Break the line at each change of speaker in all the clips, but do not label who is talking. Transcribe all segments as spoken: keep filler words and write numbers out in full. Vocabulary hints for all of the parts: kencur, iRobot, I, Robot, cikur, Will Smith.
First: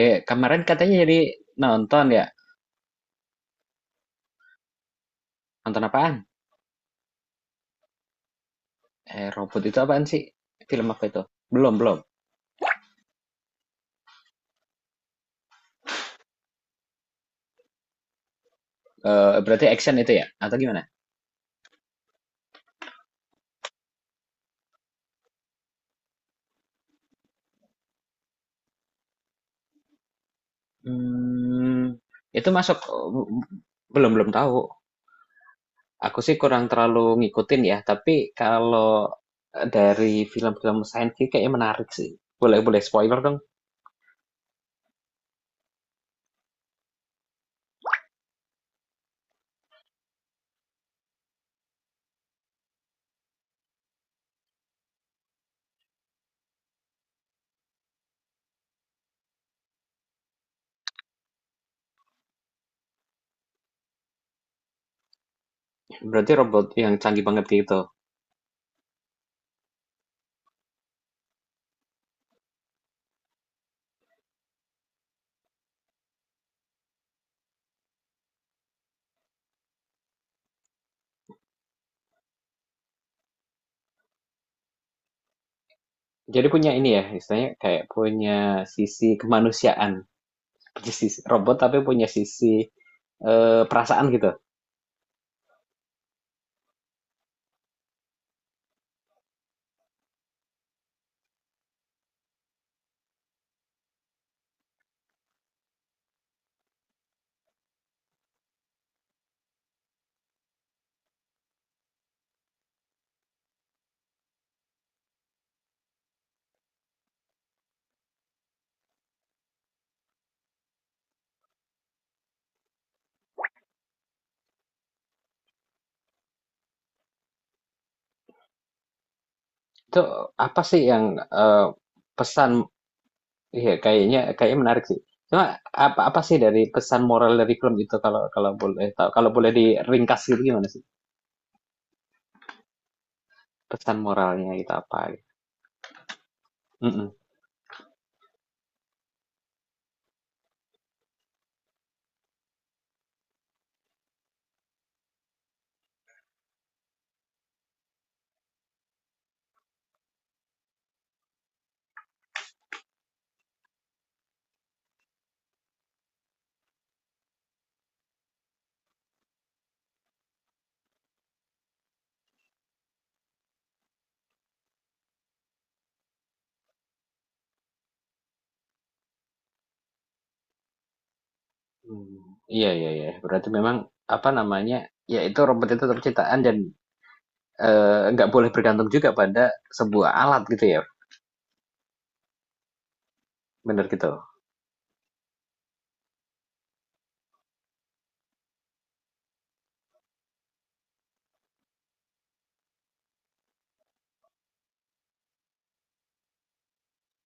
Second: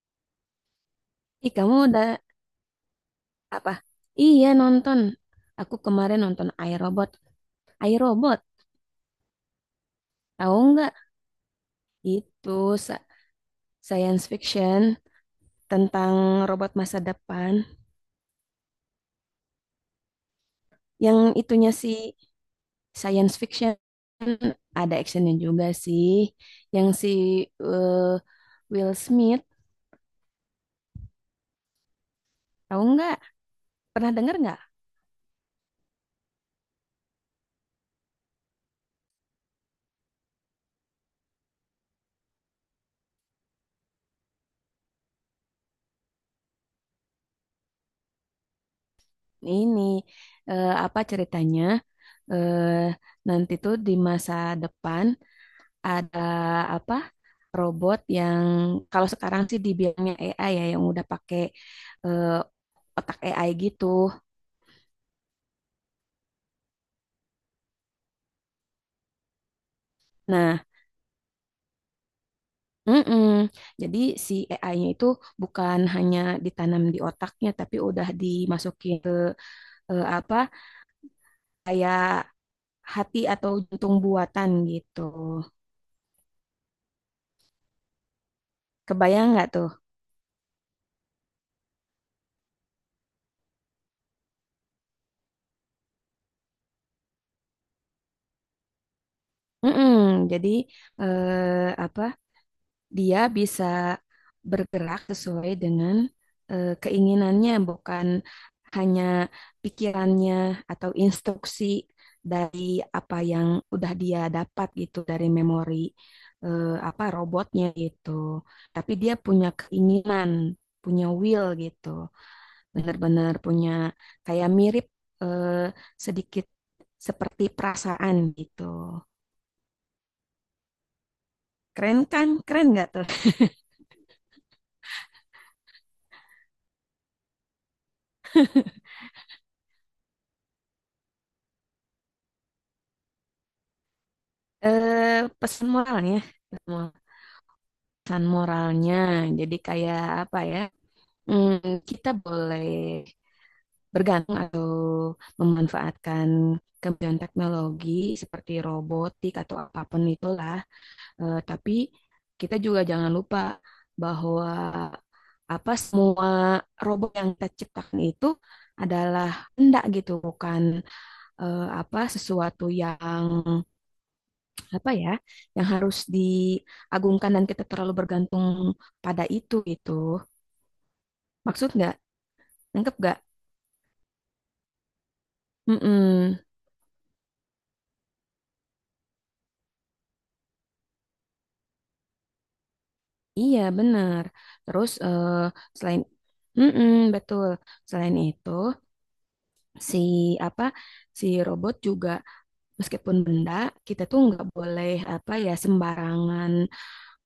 Eh, kemarin katanya jadi
Ih, kamu
nonton
udah
ya.
apa? Iya, nonton. Aku
Nonton apaan?
kemarin nonton iRobot. iRobot,
Eh, robot itu apaan sih?
tahu
Film
nggak?
apa itu? Belum, belum.
Itu sa- science fiction tentang robot masa depan.
Eh, berarti action itu ya? Atau gimana?
Yang itunya sih science fiction ada actionnya juga sih. Yang si eh, Will Smith,
Hmm, itu masuk
tahu nggak?
belum
Pernah
belum
dengar
tahu.
nggak?
Aku sih kurang terlalu ngikutin ya, tapi kalau eh, dari film-film science fiction kayaknya menarik sih. Boleh boleh spoiler dong.
Ini eh, apa ceritanya? eh Nanti tuh di masa depan ada apa robot yang kalau sekarang sih dibilangnya A I ya yang udah pakai eh, otak A I gitu.
Berarti robot yang canggih banget gitu.
Nah, mm-mm. Jadi si A I-nya itu bukan hanya ditanam di otaknya, tapi udah dimasukin ke eh, apa hati atau jantung buatan gitu.
Jadi punya ini ya, istilahnya kayak punya sisi
Kebayang nggak tuh?
kemanusiaan. Punya sisi robot tapi punya sisi eh, perasaan gitu.
Mm-mm. Jadi eh, apa dia bisa bergerak sesuai dengan eh, keinginannya, bukan hanya pikirannya atau instruksi dari apa yang udah dia dapat gitu dari memori eh, apa robotnya gitu. Tapi dia punya keinginan, punya will gitu. Benar-benar punya kayak mirip eh, sedikit seperti perasaan gitu.
Itu apa sih yang eh,
Keren kan?
pesan
Keren nggak tuh?
iya kayaknya kayaknya menarik sih. Cuma apa apa sih dari pesan moral dari film itu kalau kalau boleh tahu kalau boleh diringkas gitu gimana sih? Pesan moralnya gitu apa?
Eh,
Gitu.
pesan moralnya. Pesan moral.
Mm-mm.
Pesan moralnya. Jadi kayak apa ya? mm, Kita boleh bergantung atau memanfaatkan kemajuan teknologi seperti robotik atau apapun itulah. Eh, tapi kita juga jangan lupa bahwa apa semua robot yang kita ciptakan itu adalah hendak gitu, bukan eh, apa sesuatu yang apa ya, yang harus diagungkan dan kita terlalu bergantung pada itu gitu. Maksud nggak?
Hmm. Iya, iya,
Nangkep
iya.
nggak?
Berarti memang apa namanya? Ya itu robot itu tetap
Mm-mm.
ciptaan dan eh, nggak boleh bergantung juga pada sebuah alat gitu ya.
Iya,
Bener gitu.
benar. Terus eh, selain Mm-mm, betul. Selain itu, si apa si robot juga meskipun benda, kita tuh nggak boleh apa ya sembarangan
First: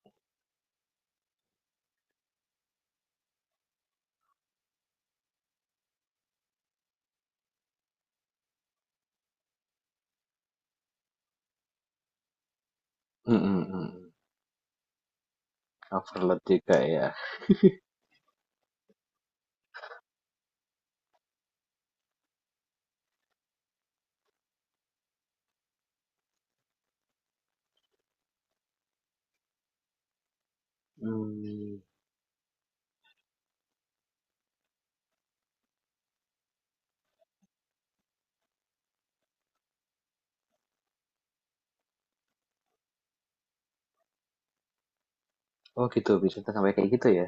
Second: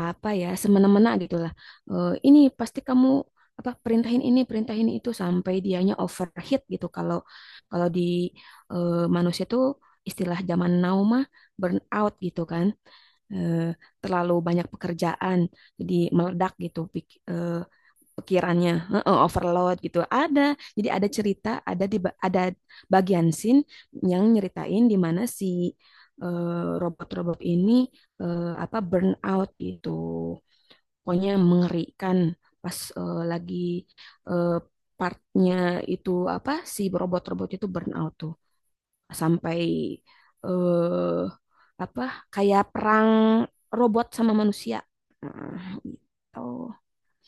apa ya semena-mena gitulah. Eh, ini pasti kamu apa perintahin ini, perintahin itu sampai dianya overheat gitu. Kalau kalau di eh, manusia tuh istilah zaman now mah burn out gitu kan. eh,
Mm-mm.
Terlalu banyak pekerjaan jadi
Overload
meledak
juga
gitu
ya.
pik- eh, pikirannya. Heeh, overload gitu ada jadi ada cerita ada di ada bagian scene yang nyeritain di mana si eh, robot-robot ini eh, apa burn out gitu pokoknya
Hmm.
mengerikan pas eh, lagi eh, partnya itu apa si robot-robot itu burn out tuh sampai eh apa kayak perang robot sama manusia. Nah,
Oh gitu, bisa
gitu.
sampai kayak gitu ya.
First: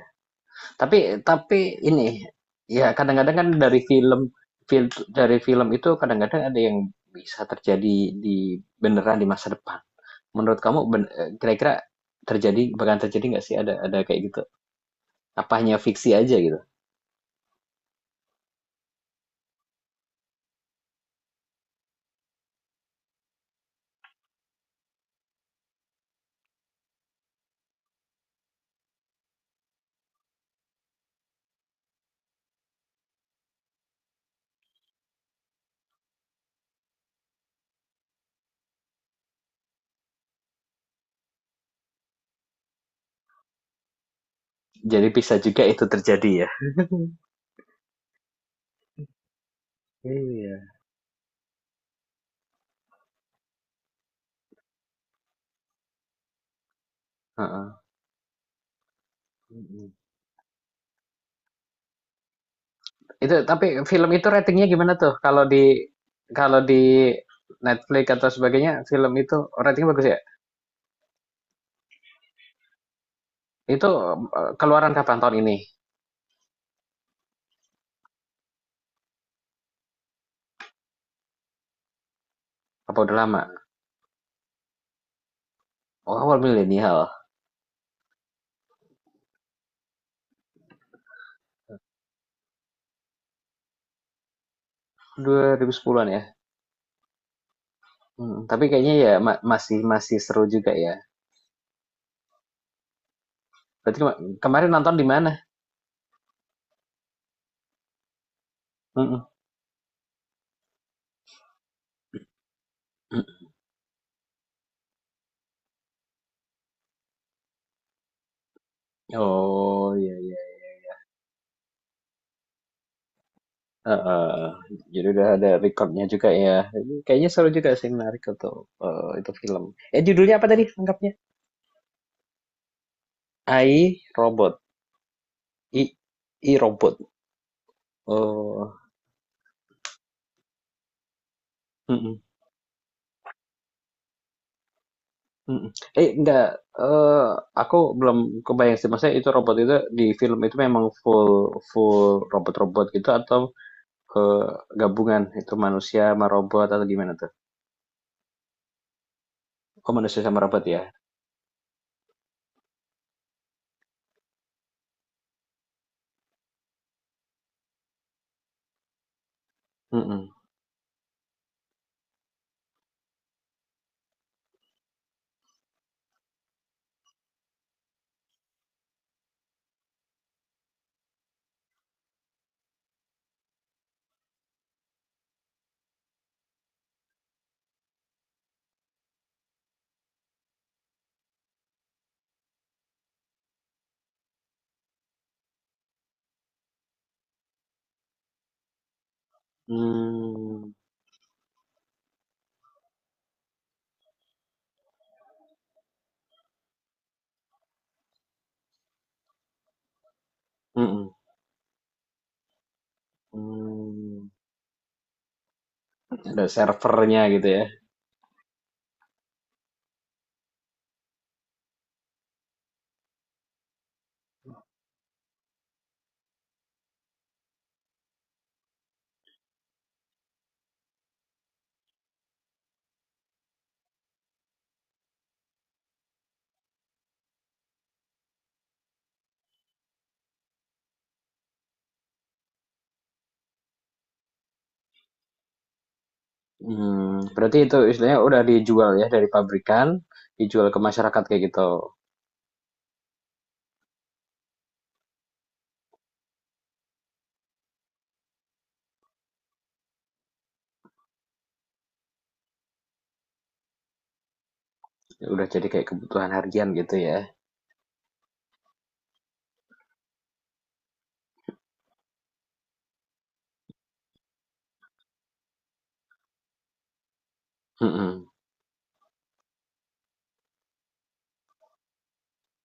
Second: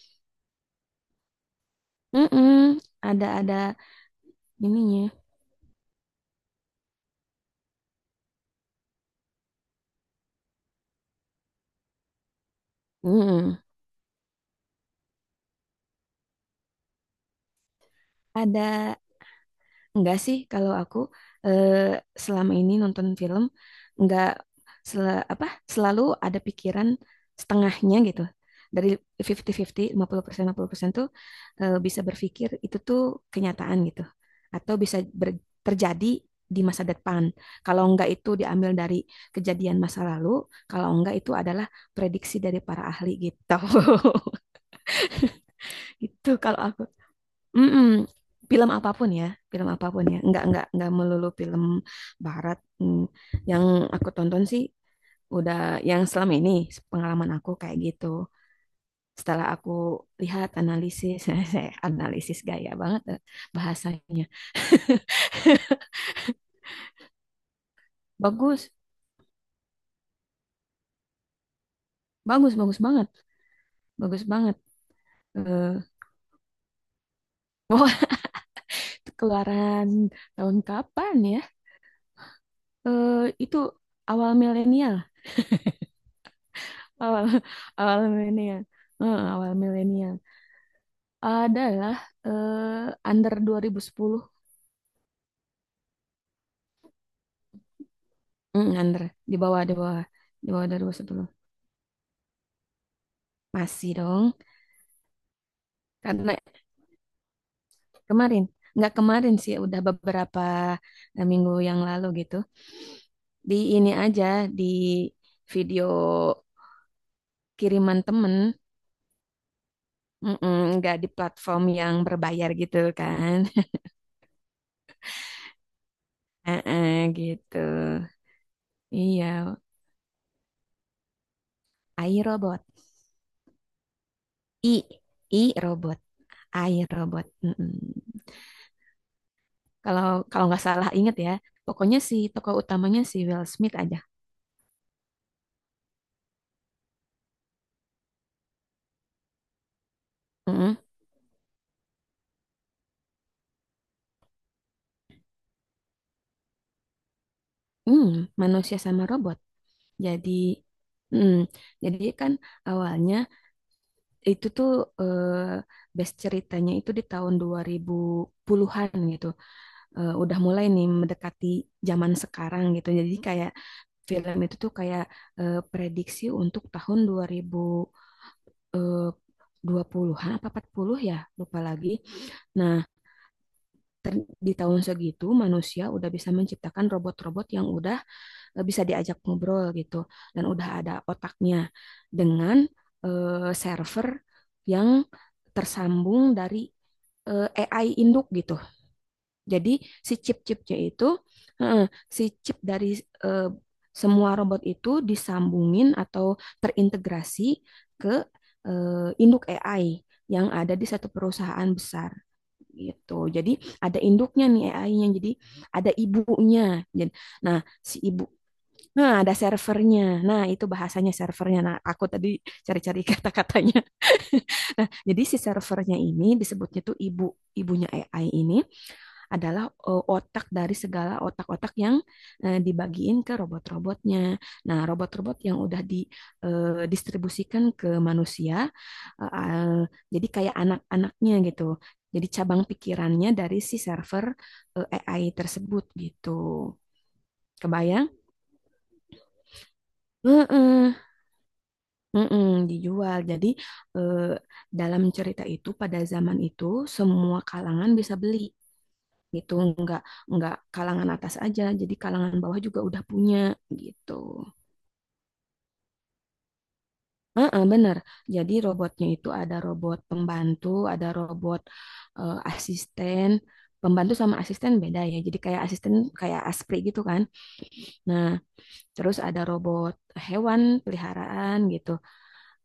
Tapi tapi ini
Mm-mm.
ya
Ada
kadang-kadang kan
ada
dari film film
ininya.
dari film itu kadang-kadang ada yang bisa terjadi di beneran di masa depan. Menurut kamu ben- eh, kira-kira terjadi bakalan terjadi nggak sih
Mm-mm.
ada ada kayak gitu? Apa hanya fiksi aja gitu?
Ada Enggak sih, kalau aku eh, selama ini nonton film enggak sel- apa selalu ada pikiran setengahnya gitu. Dari lima puluh lima puluh, lima puluh persen lima puluh persen tuh eh, bisa berpikir itu tuh kenyataan gitu. Atau bisa ber- terjadi di masa depan. Kalau enggak itu diambil dari kejadian masa lalu, kalau enggak itu adalah prediksi dari para ahli gitu.
Jadi bisa juga itu terjadi
Gitu
ya.
kalau aku. Mm-mm. Film apapun ya, film apapun ya. Enggak
Iya.
enggak enggak melulu film barat. Hmm. Yang aku tonton sih udah yang selama ini pengalaman aku
Heeh.
kayak gitu. Setelah aku
Mm-mm.
lihat analisis, saya analisis gaya banget eh,
Itu tapi film
bahasanya.
itu ratingnya gimana tuh? Kalau di kalau di Netflix atau
Bagus,
sebagainya film itu ratingnya bagus ya?
bagus, bagus banget,
Itu,
bagus
eee,
banget.
keluaran kapan tahun ini?
Eh, wah, keluaran tahun kapan ya?
Apa udah
Eh,
lama?
itu awal milenial,
Oh, awal milenial,
awal awal milenial, Eh, awal milenial. Adalah eh, under dua ribu sepuluh.
dua ribu sepuluh-an ya? Mhm, tapi
Hmm,
kayaknya
under
ya ma
di bawah di
masih
bawah
masih seru
di bawah
juga ya.
dua ribu sepuluh. Masih
Berarti kema
dong.
kemarin nonton di mana?
Karena kemarin, nggak
Mhm,
kemarin sih udah beberapa eh, minggu yang lalu gitu.
mhm.
Di ini aja di video kiriman temen.
Oh, iya, iya,
Mm-mm,
iya.
nggak di platform yang berbayar gitu kan.
Heeh, jadi udah ada record juga ya.
Heeh,
Kayaknya seru
gitu.
juga sih, menarik untuk, eee, itu
Iya,
film. Eh, judulnya apa tadi lengkapnya?
A I robot.
I, Robot.
I I
I
robot.
I,
A I
Robot.
robot.
Oh,
Kalau kalau nggak salah inget ya, pokoknya si
mhm.
tokoh utamanya si Will Smith aja.
Mhm. Eh, enggak, eee, aku belum kebayang sih, maksudnya itu robot itu di film itu
Mm-mm.
memang full full robot-robot gitu atau, eee, gabungan itu manusia sama robot atau gimana tuh?
Hmm, manusia sama robot.
Oh, manusia
Jadi,
sama robot ya?
mm, jadi kan awalnya itu tuh eh, base ceritanya itu di tahun dua ribu sepuluhan-an gitu. Eh,
Mm-mm.
udah mulai nih mendekati zaman sekarang gitu. Jadi kayak film itu tuh kayak eh, prediksi untuk tahun dua ribu eh, dua puluhan-an apa empat puluh ya, lupa lagi. Nah, Ter- di tahun segitu manusia udah bisa menciptakan robot-robot yang udah eh, bisa diajak ngobrol gitu dan udah ada otaknya dengan eh, server yang tersambung dari eh, A I induk gitu. Jadi si
Hmm,
chip-chipnya itu eh, si chip dari eh, semua robot itu disambungin atau terintegrasi ke eh, induk A I yang ada di
mmm,
satu
mhm,
perusahaan besar gitu. Jadi ada
mmm,
induknya nih A I-nya. Jadi ada
ada
ibunya. Jadi
servernya gitu
nah
ya?
si ibu nah ada servernya. Nah, itu bahasanya servernya. Nah, aku tadi cari-cari kata-katanya. Nah, jadi si servernya ini disebutnya tuh ibu ibunya A I ini adalah eh, otak dari segala otak-otak yang eh, dibagiin ke robot-robotnya. Nah, robot-robot yang udah didistribusikan uh, ke manusia, eh, eh, jadi kayak anak-anaknya gitu. Jadi cabang pikirannya dari si server eh, A I tersebut gitu.
Hmm, berarti itu
Kebayang?
istilahnya udah dijual ya dari pabrikan, dijual ke
Heeh,
masyarakat kayak gitu?
heeh, dijual. Jadi eh, dalam cerita itu pada zaman itu semua kalangan bisa beli. Gitu nggak nggak kalangan atas aja jadi kalangan bawah juga udah punya gitu.
Udah jadi kayak kebutuhan harian gitu ya?
Heeh, bener jadi robotnya itu ada robot pembantu ada robot eh, asisten pembantu sama asisten beda ya jadi kayak asisten kayak aspri gitu kan nah
Mhm.
terus ada robot hewan peliharaan gitu.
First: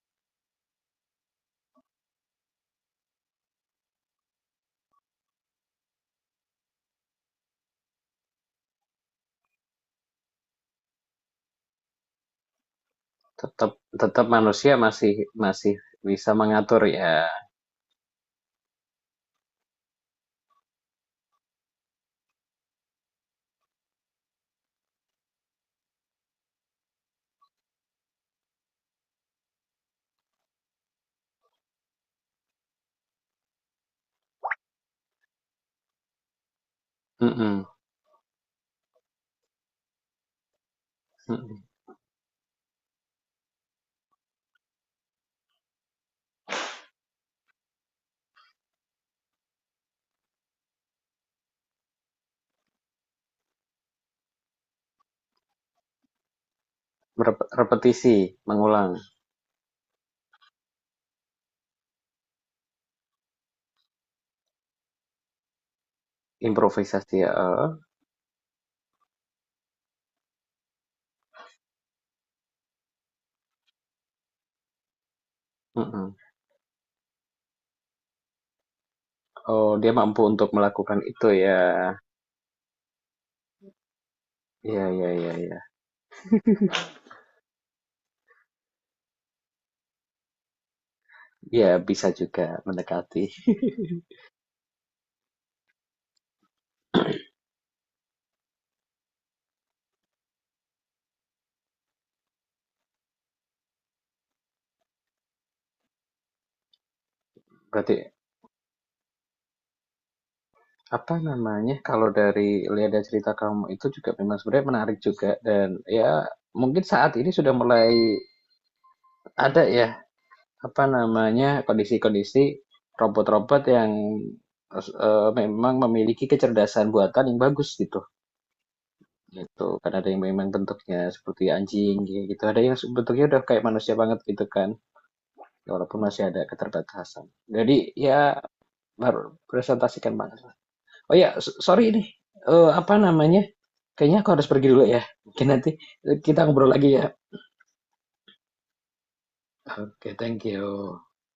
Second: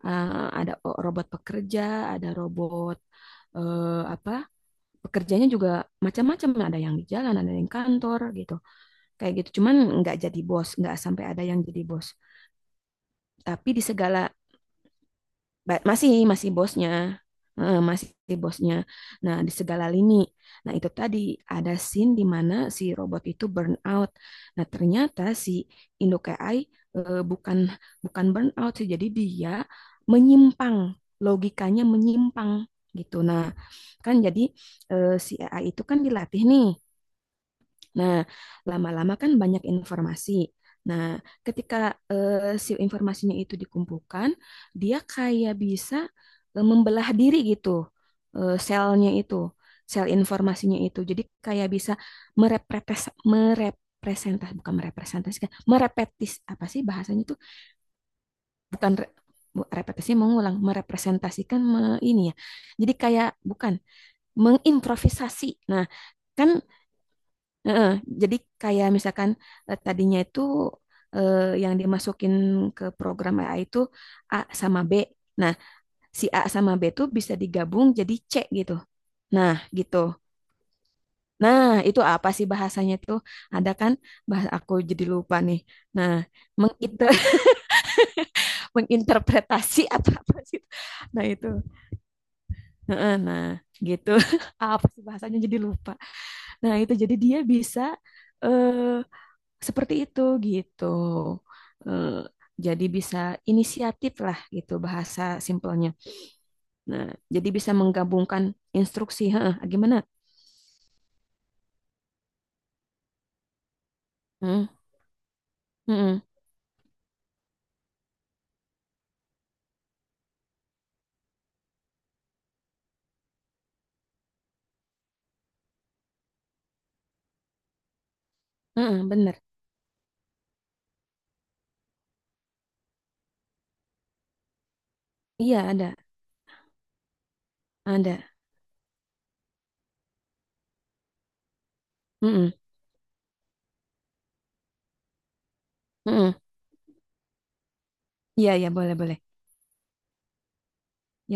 Eh, ada o- robot pekerja ada robot eh, apa pekerjanya juga macam-macam ada yang di jalan ada yang di kantor gitu kayak gitu cuman nggak jadi bos nggak sampai ada yang jadi bos tapi
tetap
di
tetap
segala
manusia masih masih
masih
bisa
masih
mengatur
bosnya.
ya,
Eh, masih bosnya nah di segala lini nah itu tadi ada scene di mana si robot itu burn out nah ternyata si Indo K I eh, bukan bukan burn out sih jadi dia menyimpang logikanya menyimpang gitu nah kan jadi eh, si A I itu kan dilatih nih.
mhm,
Nah, lama-lama kan banyak informasi. Nah,
mhm,
ketika eh, si informasinya itu dikumpulkan, dia kayak bisa eh, membelah diri gitu, eh, selnya itu, sel informasinya itu. Jadi kayak bisa merepres merepresentasi, bukan merepresentasikan, merepetis apa sih bahasanya itu?
merep repetisi, mengulang,
Bukan re- bu- repetisi mengulang, merepresentasikan me- ini ya. Jadi kayak bukan mengimprovisasi. Nah, kan
improvisasi, heeh,
Heeh, jadi kayak misalkan eh, tadinya itu eh, yang dimasukin ke program A I itu A sama B. Nah,
mhm.
si A sama B itu bisa digabung jadi C gitu. Nah,
Oh, dia
gitu.
mampu untuk melakukan itu ya.
Nah, itu apa sih bahasanya itu? Ada kan bahasa aku
ya
jadi
ya ya
lupa nih.
ya
Nah, menginter menginterpretasi atau apa sih? Nah, itu.
Iya bisa juga
Heeh,
mendekati.
Nah, gitu. Apa sih bahasanya jadi lupa. Nah, itu jadi dia bisa eh Seperti itu gitu. Eh, jadi bisa inisiatif lah gitu bahasa simpelnya. Nah, jadi bisa
Berarti,
menggabungkan instruksi. Heeh, gimana?
apa namanya, kalau dari lihat dari cerita kamu itu juga memang sebenarnya
Hmm,
menarik juga dan
hmm,
ya
hmm,
mungkin saat ini sudah mulai ada ya apa namanya, kondisi-kondisi robot-robot yang eh, memang memiliki kecerdasan buatan yang bagus gitu.
hmm, bener.
Gitu. Kan ada yang memang bentuknya seperti anjing gitu. Ada yang bentuknya udah kayak manusia banget gitu kan.
Iya
Ya,
ada,
walaupun masih ada keterbatasan. Jadi
ada.
ya baru presentasikan banget. Oh ya, sorry ini.
Hmm, hmm,
Eh, apa namanya? Kayaknya aku harus pergi dulu ya. Mungkin nanti
hmm.
kita ngobrol lagi ya.
Iya iya boleh boleh.
Oke, okay, thank you.